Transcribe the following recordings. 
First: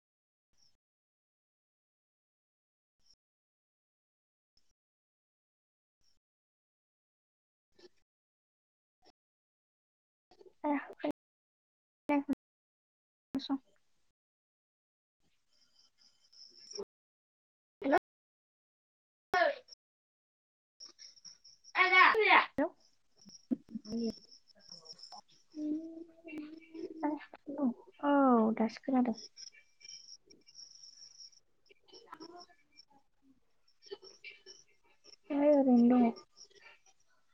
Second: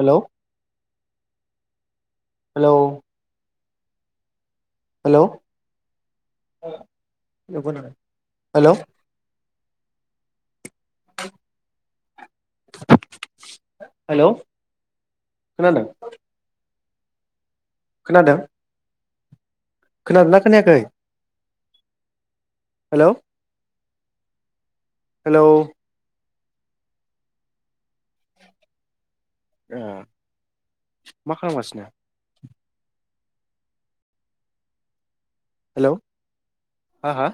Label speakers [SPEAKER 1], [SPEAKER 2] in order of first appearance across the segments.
[SPEAKER 1] Hello hello hello hello
[SPEAKER 2] ए
[SPEAKER 1] [inaudible]
[SPEAKER 2] दासो
[SPEAKER 1] hello खोनादों? खोनादों?
[SPEAKER 2] ओइ
[SPEAKER 1] खोनादोंना खोनायाखै? हेलौ।
[SPEAKER 2] [unintelligible]
[SPEAKER 1] हेलौ
[SPEAKER 2] औ दासो खोनादों।
[SPEAKER 1] ओ मा खालामगासिनो?
[SPEAKER 2] [inaudible] नोय
[SPEAKER 1] हेलौ
[SPEAKER 2] ओरैनो दङ।
[SPEAKER 1] हा हा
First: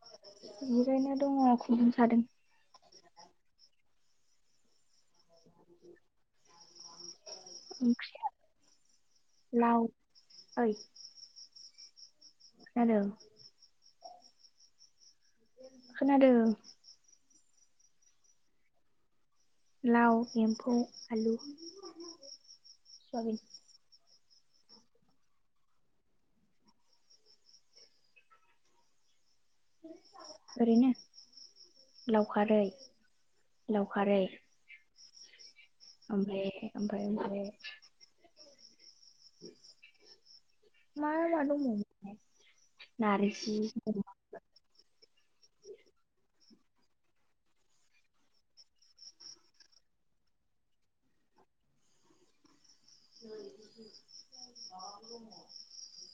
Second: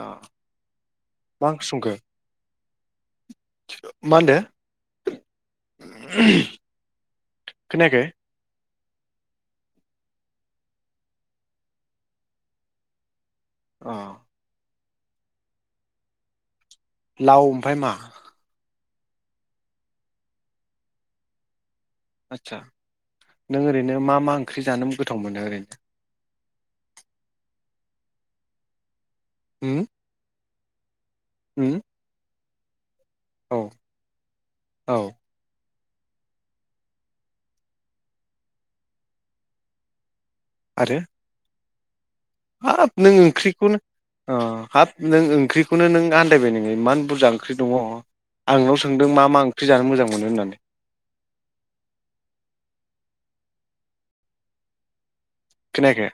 [SPEAKER 1] अ
[SPEAKER 2] जिरायना दङ
[SPEAKER 1] मा ओंख्रि
[SPEAKER 2] खर'
[SPEAKER 1] संखो
[SPEAKER 2] सादों
[SPEAKER 1] मा होनदो खोनायाखै
[SPEAKER 2] ओंख्रि लाव ओइ हेलौ
[SPEAKER 1] अ
[SPEAKER 2] खोनादों
[SPEAKER 1] दाउ ओमफाय मा
[SPEAKER 2] लाव एम्फौ आलु
[SPEAKER 1] आतसा
[SPEAKER 2] सवाबिन
[SPEAKER 1] नों ओरैनो मा मा ओंख ओंख्रि जानो गोथाव मोनो ओरैनो उम
[SPEAKER 2] ओरैनो
[SPEAKER 1] हम
[SPEAKER 2] अखारै लावखारै
[SPEAKER 1] औ
[SPEAKER 2] ओमफ्राय ओफ्राय आरो
[SPEAKER 1] आरो
[SPEAKER 2] [inaudible] मा मा दंमोन
[SPEAKER 1] हाब नों ओंख्रिखौनो हाब नों ओंख्रिखौनो नों आदायबाय नों इमान बुरजा ओंख्रि दङ आं नोंनाव सोंदों मा मा ओंख्रि जानो मोजां मोनो होननानै
[SPEAKER 2] [unintelligible]
[SPEAKER 1] खोनायाखै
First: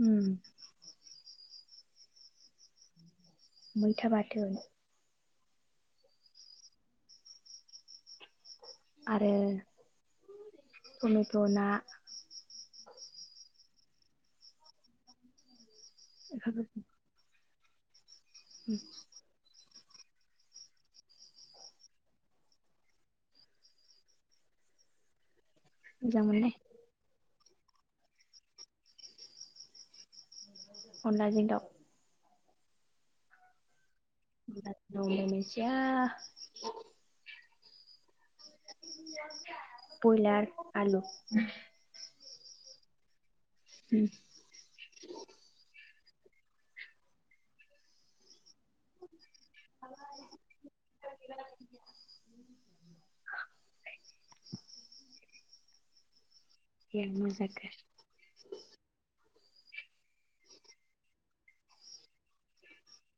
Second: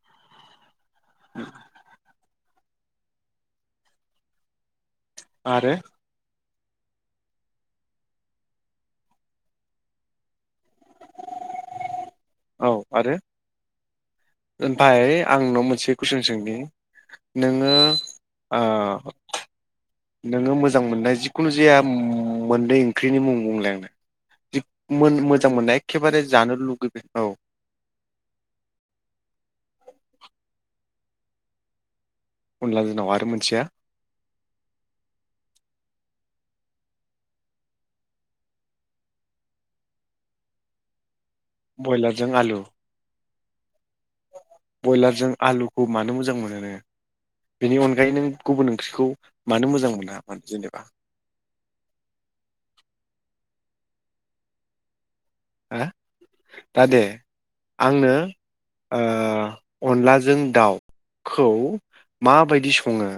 [SPEAKER 2] उम
[SPEAKER 1] [inaudible]
[SPEAKER 2] मैथा बाथोन
[SPEAKER 1] आरो
[SPEAKER 2] आरो टमेट' ना
[SPEAKER 1] औ आरो ओमफाय आं नोंनाव मोनसे खुइसन सोंनि
[SPEAKER 2] बेफोरबायदि
[SPEAKER 1] नोङो ओ नोङो मोजां मोननाय जिखुनु जाया मोननै ओंख्रिनि मुं बुंलाय आंनो मोजां मोननाय एखे बारे
[SPEAKER 2] मोजां मोननाय
[SPEAKER 1] जानो लुगैबाय औ [inaudible]
[SPEAKER 2] अनलाजों दाव
[SPEAKER 1] अनला जों दाव आरो मोनसेया
[SPEAKER 2] अनला जों दाव आरो मोनसेया बयलार आलु
[SPEAKER 1] ब्रयलारजों आलु बयलारजों आलुखौ मानो मोजां मोनो नोङो बेनि अनगायै नों गुबुन ओंख्रिखौ मानो मोजां मोना मानो जेनेबा-? आ दा दे
[SPEAKER 2] जि मोजांखा
[SPEAKER 1] आंनो ओ अनलाजों दाउखौ माबायदि सङो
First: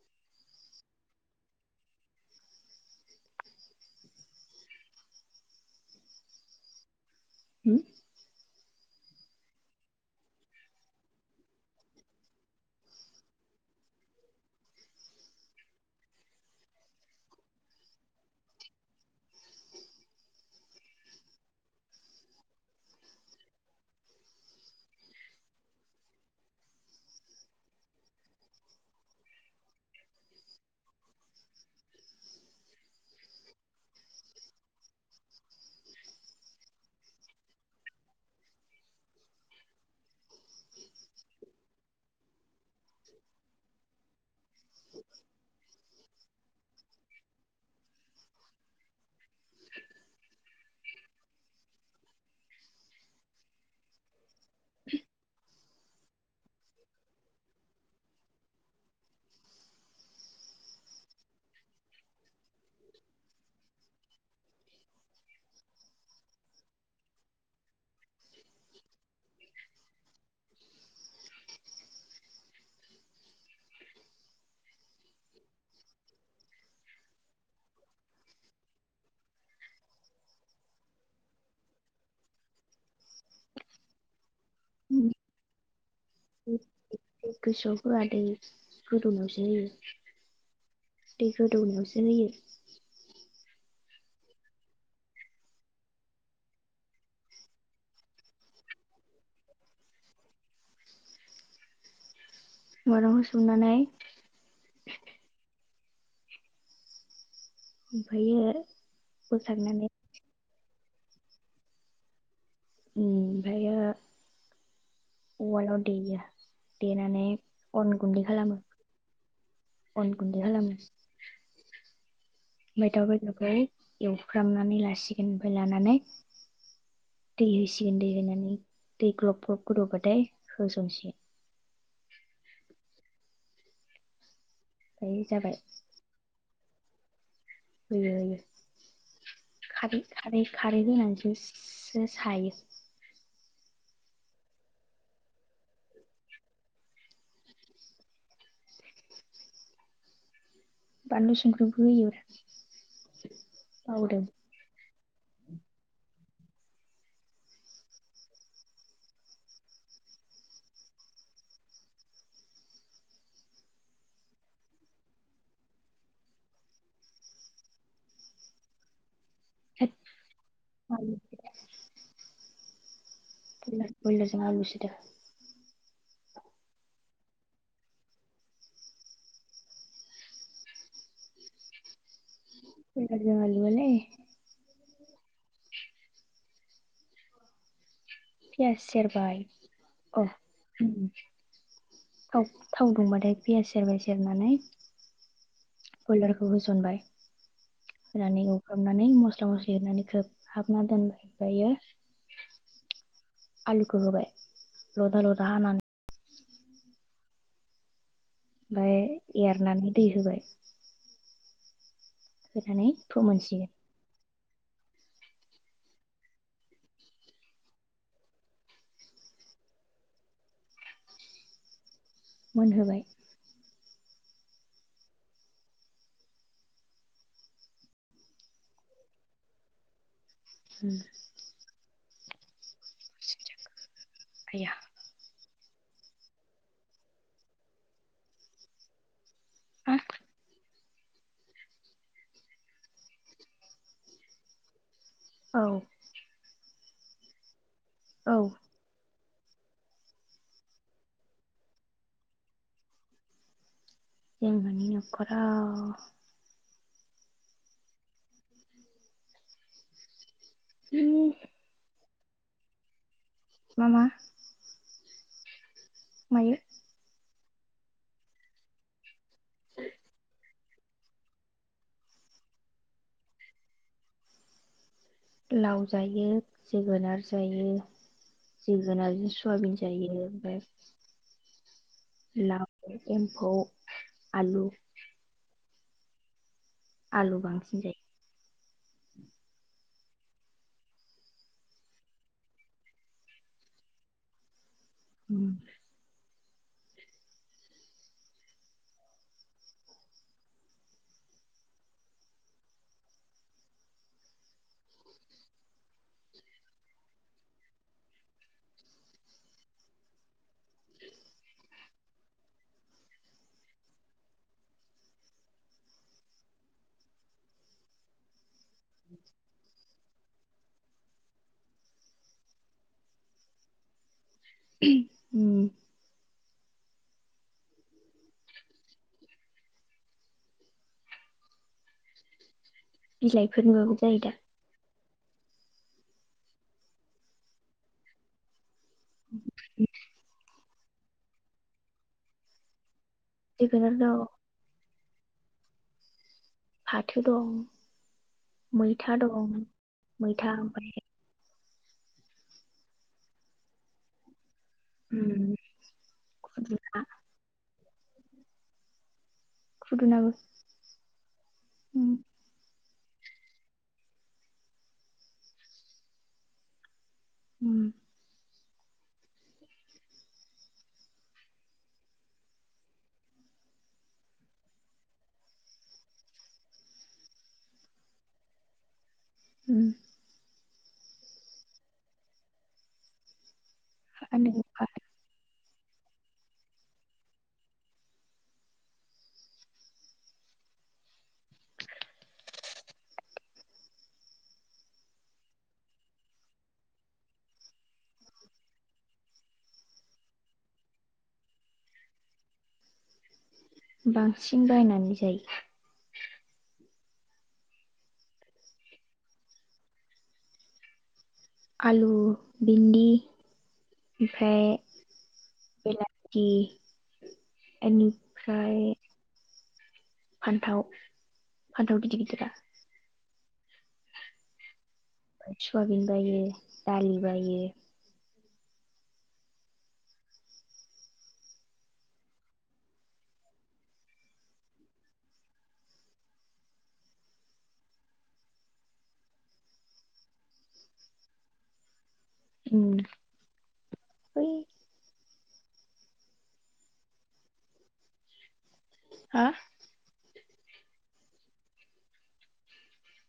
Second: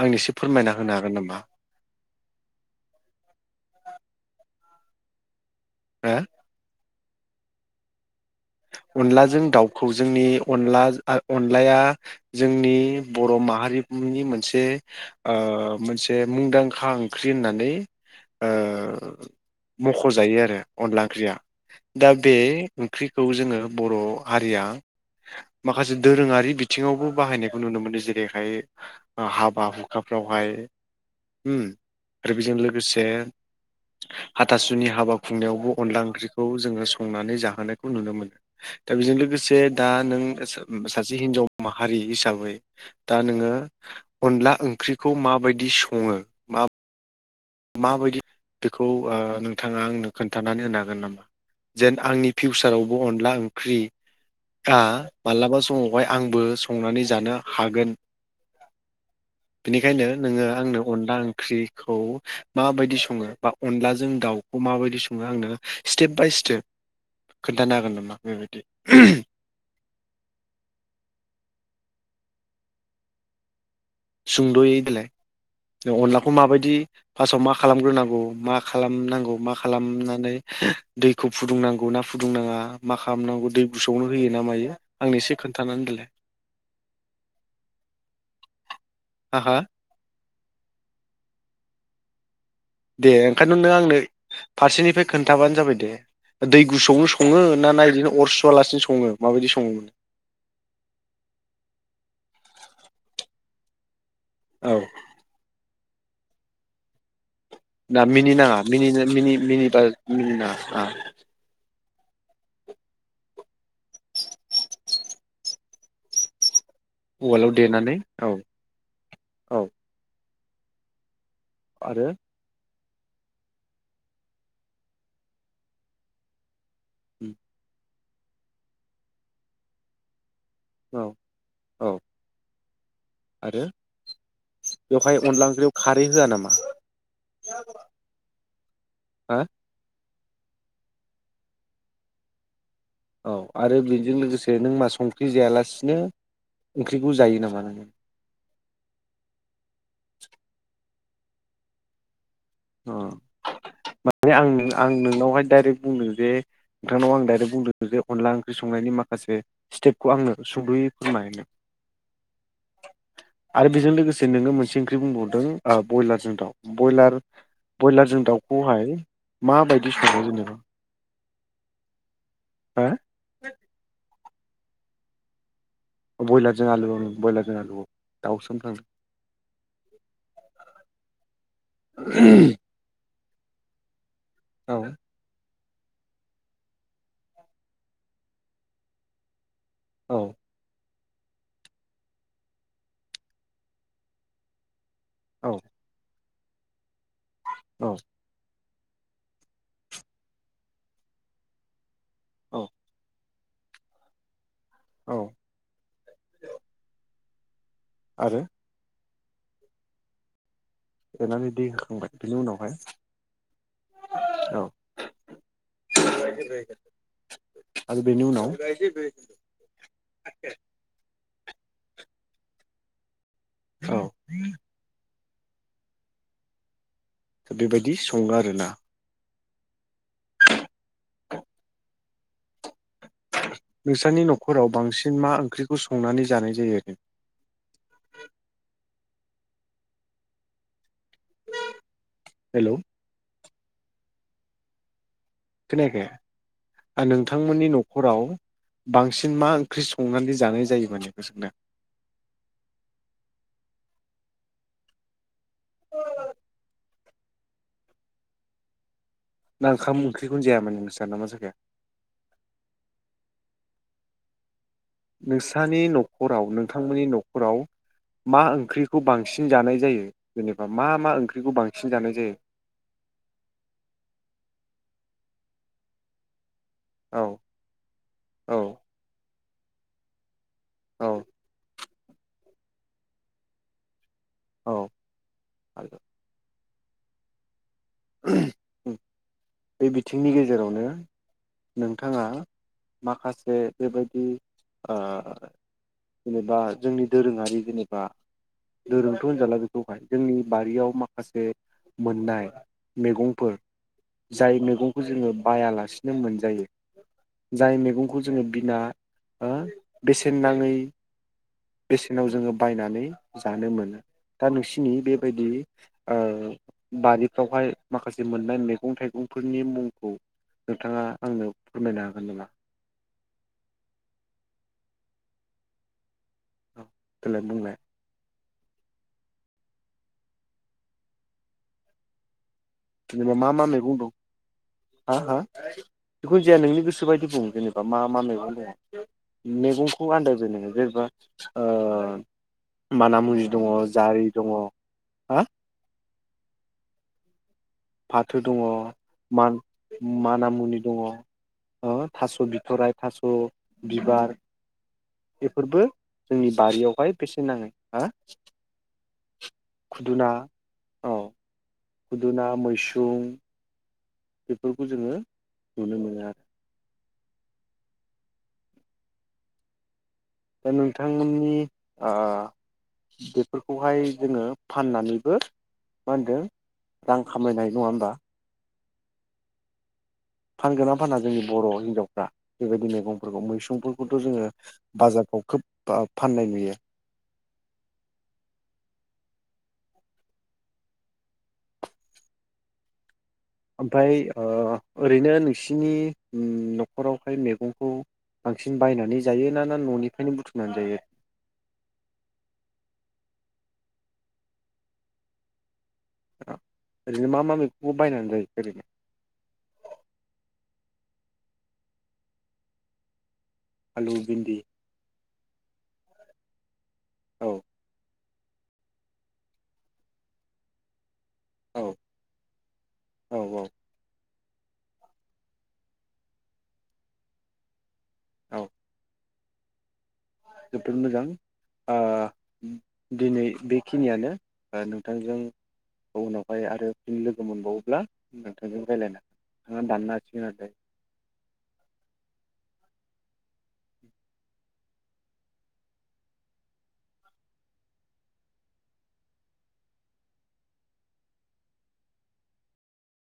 [SPEAKER 1] आंनि एसे फोरमायना होनो हागोन नामा? हो
[SPEAKER 2] होम
[SPEAKER 1] अनलाजों दाउखौ जोंनि अनला अनलाया जोंनि बर' माहारिनि मोनसे ओ मोनसे मुंदांखा ओंख्रि होननानै ओ मख'जायो आरो अनला ओंख्रिया दा बे ओंख्रि खौ जोङो बर' हारिया माखासे दोरोङारि बिथिङावबो बाहायनायखौ नुनो मोनो जेरैहाय ओ हाबा हुखाफ्रावहाय आरो होम बेजों लोगोसे हाथासुनि हाबा खुंनायावबो अनला ओंख्रिखौ जोङो संनानै जाहोनो खौ नुनो मोनो दा बेजों लोगोसे दा नों सा सासे हिनजाव माहारि हिसाबै दा नोङो अनला ओंख्रिखौ माबायदि सङो मा माबायदि बेखौ ओ नोंथाङा आंनो खोन्थानानै होनो हागोन नामा जेन आंनि फिउचारावबो अनला ओंख्रि आ मालाबा समावहाय आंबो संनानै जानो हागोन बेनिखायनो नोङो आंनो अनला ओंख्रिखौ माबायदि सङो बा अनलाजों दाउखौ माबायदि सङो आंनो स्टेप बाय स्टेप खोन्थानो हागोन नामा बेबायदि? सुंद'यै देलाय अनलाखौ माबायदि फार्स्टआव मा खालामग्रोनांगौ मा खालामनांगौ मा खालामनानै दैखौ फुदुंनांगौ ना फुदुंनाङा? मा खालामनांगौ दै बुसावनो होयो ना मायो आंनि एसे खोन्थानानै देलाय?
[SPEAKER 2] गोसोआव होआ दै गोदौनायावसो
[SPEAKER 1] आहा
[SPEAKER 2] होयो। दै गोदौनायावसो होयो।
[SPEAKER 1] दे ओंखायनोथ' नों आंनो फारसेनिफ्राय खोनथाबानो जाबाय दे दै गुसुआवनो सङो ना ना बिदिनो अर सुवालासिनो सङो माबायदि सङोमोन?
[SPEAKER 2] मायरंखौ सुनानै
[SPEAKER 1] औ ना मिनि
[SPEAKER 2] ओमफ्रायो
[SPEAKER 1] नाङा मिनिनो मिनि मिनिबा
[SPEAKER 2] बोखांनानै
[SPEAKER 1] मिनि नाङा आ [unintelligible]
[SPEAKER 2] ओमफ्रायो अवालाव देयो। देनानै
[SPEAKER 1] उवालाव
[SPEAKER 2] अन
[SPEAKER 1] देनानै
[SPEAKER 2] गुन्दै
[SPEAKER 1] औ
[SPEAKER 2] खालामो
[SPEAKER 1] औ
[SPEAKER 2] अन गुन्दै खालामो।
[SPEAKER 1] आरो।
[SPEAKER 2] ओमफ्राय दाउ बेदरखौ एवफ्रामनानै लासिगोन ओमफ्राय लानानै दै होसिगोन। गोन दै होनानै दै ग्लब ग्लब गोदौबाथाय
[SPEAKER 1] औ
[SPEAKER 2] होसनसिगोन
[SPEAKER 1] औ आरो। बेवहाय
[SPEAKER 2] ओमफ्राय
[SPEAKER 1] अनदला
[SPEAKER 2] जाबाय
[SPEAKER 1] ओंख्रियाव खारै होआ नामा?
[SPEAKER 2] होयो होयो
[SPEAKER 1] हा
[SPEAKER 2] खारै खारै खारै होनानैसो [unintelligible] सायो
[SPEAKER 1] औ आरो बेजों लोगोसे नों मा संख्रि जायालासिनो ओंख्रिखौ जायो नामा नोङो
[SPEAKER 2] बानलु संख्रिखौ होयो ब्रा
[SPEAKER 1] अ माने आं आं नोंनावहाय डाइरेक्ट बुंदों जे नोंथांनाव आं दाइरेक्ट बुंदों जे अनला ओंख्रि संनायनि माखासे स्टेपखौ आंनो सुंद'यै फोरमायनो आरो बेजों लोगोसे नोङो मोनसे ओंख्रि बुंबावदों ओ ब्रयलारजों दाउ ब्रयलार ब्रयलारजों दाउखौहाय
[SPEAKER 2] थोद
[SPEAKER 1] माबायदि सङो जेनेबा
[SPEAKER 2] बयलार
[SPEAKER 1] हो
[SPEAKER 2] [unintelligible] बयलारजों आलुसोदा
[SPEAKER 1] अ ब्रयलारजों आलु ओं ब्रयलारजों आलु अ दाउसो होनफ्लांदो [unintelligible]
[SPEAKER 2] [unintelligible]
[SPEAKER 1] औ
[SPEAKER 2] पियास सेरबाय
[SPEAKER 1] औ
[SPEAKER 2] अ थाव थाव दुंबाथाय पियास सेरबाय सेरनानै
[SPEAKER 1] औ
[SPEAKER 2] बइलारखौ होसनबाय
[SPEAKER 1] औ
[SPEAKER 2] रानिगौ हाबनानै मस्ला मस्लि होनरनानै खोब हाबना दोनबाय ओमफ्रायो
[SPEAKER 1] औ
[SPEAKER 2] आलुखौ होबाय
[SPEAKER 1] औ
[SPEAKER 2] लदा लदा हानानै
[SPEAKER 1] आरो
[SPEAKER 2] ओमफ्राय एरनानै दै होबाय
[SPEAKER 1] देनानै दै होखांबाय बेनि उनावहाय
[SPEAKER 2] होनानै फोमोनसिगोन
[SPEAKER 1] [unintelligible] आरो बेनि उनाव [unintelligible]
[SPEAKER 2] मोनहोबाय
[SPEAKER 1] औ बेबायदि सङो आरोना
[SPEAKER 2] [inaudible]
[SPEAKER 1] [unintelligible] नोंसोरनि न'खराव
[SPEAKER 2] आया
[SPEAKER 1] बांसिन मा ओंख्रि खौ संनानै जानाय जायो आरो
[SPEAKER 2] आ
[SPEAKER 1] हेलौ
[SPEAKER 2] औ
[SPEAKER 1] खोनायाखै आं नोंथांमोननि न खराव
[SPEAKER 2] औ
[SPEAKER 1] बांसिन मा ओंख्रि संनानै जानाय जायो माने बेखौ सोंदों
[SPEAKER 2] जों मानि न'खराव
[SPEAKER 1] ओंखाम ओंख्रि जिखुन जाया [unintelligible]
[SPEAKER 2] मामा
[SPEAKER 1] नोंसोर नोंथांनि न'खराव नोंथांमोननि न'खर फोराव मा ओंख्रिखौ बांसिन जानाय जायो जेनेबा मा मा ओंख्रिखौ बांसिन जानाय जायो
[SPEAKER 2] लावजायो जोगोनार
[SPEAKER 1] औ
[SPEAKER 2] जायो
[SPEAKER 1] औ
[SPEAKER 2] जोगोनारजों सुवाबिन जायो ओमफ्राय
[SPEAKER 1] औ
[SPEAKER 2] लाव मैगंखौ आलु
[SPEAKER 1] आ
[SPEAKER 2] आलु बांसिन जायो
[SPEAKER 1] उम बे बिथिंनि गेजेरावनो नोंथाङा माखासे बेबायदि अ
[SPEAKER 2] जायो
[SPEAKER 1] जेनेबा जोंनि दोरोङारि जेनेबा दोरोंथ' होनजाला बेखौहाय जोंनि बारियाव माखासे मोननाय मैगंफोर जाय मैगंखौ जोङो बायालासिनो मोनजायो जाय मैगंखौ जोङो बिना बेसेन नाङै बेसेनाव जोङो बायनानै जानो मोनो दा नोंसिनि बेबायदि बारिफ्रावहाय माखासे मोननाय मैगं थाइगंफोरनि मुंखौ नोंथाङा आंनो फोरमायनो हागोन नामा
[SPEAKER 2] उम
[SPEAKER 1] औ देलाय बुंलाय जेनेबा मा मा मैग
[SPEAKER 2] बिलाइफोरनिबाबो
[SPEAKER 1] दं
[SPEAKER 2] जायो दा
[SPEAKER 1] हा हा जिखुनु जाया नोंनि गोसो बायदि बुं जेनेबा मा मा मैगं द मैगंखौ आनदायबाय नोङो जेनेबा अ मानामुनि दङ
[SPEAKER 2] जोगोनार दं
[SPEAKER 1] जारि दङ हा
[SPEAKER 2] फाथो दं
[SPEAKER 1] फाथो दङ
[SPEAKER 2] मैथा दं
[SPEAKER 1] माना
[SPEAKER 2] मैथा
[SPEAKER 1] मुनि
[SPEAKER 2] ओमफ्राय
[SPEAKER 1] दङ थास' बिथराय थास' बिबार
[SPEAKER 2] उम
[SPEAKER 1] बेफोरबो जोंनि
[SPEAKER 2] खुदुना
[SPEAKER 1] बारियावहाय बेसेन नाङै हा खुदुना
[SPEAKER 2] खुदुनाबो
[SPEAKER 1] औ
[SPEAKER 2] उम
[SPEAKER 1] खुदुना मैसु बुं बेफोरखौ जोङो नुनो मोनो आरो
[SPEAKER 2] उम
[SPEAKER 1] दा नोंथांमोननि ओ बेफोरखौहाय जोङो फाननानैबो मा होनदों रां खामायनाय नङा होमबा
[SPEAKER 2] उम
[SPEAKER 1] फानगोना फाना जोंनि बर' हिनजावफ्रा बेबायदि मैगंफोरखौ मैसुंफोरखौ खौथ' जोङो
[SPEAKER 2] आलुखौ
[SPEAKER 1] बाजारफोराव खोब फा-फाननाय नुयो ओमफ्राय ओ ओरैनो नोंसिनि न'खरावहाय मैगंखौ बांसिन बायनानै जायो ना ना न'निफ्रायनो बुथुमनानै जायो?
[SPEAKER 2] बांसिन बायनानै जायो
[SPEAKER 1] ओरैनो मा मा मैगंखौ बायनानै जायो ओरैनो
[SPEAKER 2] आलु भिन्दि
[SPEAKER 1] आलु भिन्दि
[SPEAKER 2] ओमफ्राय बेलाथि
[SPEAKER 1] औ
[SPEAKER 2] एनि ओमफ्राय फान्थाव
[SPEAKER 1] औ
[SPEAKER 2] फान्थाव गिदिर गिदिर आ
[SPEAKER 1] औ औ
[SPEAKER 2] सुवाबिन बायो दालि बायो
[SPEAKER 1] औ जोबोद मोजां ओ दिनै बेखिनियानो नोंथांजों उनावहाय आरोनि लोगो मोनबावोब्ला नोंथांजों रायज्लायनो हागोन नोंथाङा दाननो हासिगोन आरो दायो
[SPEAKER 2] उम बै हा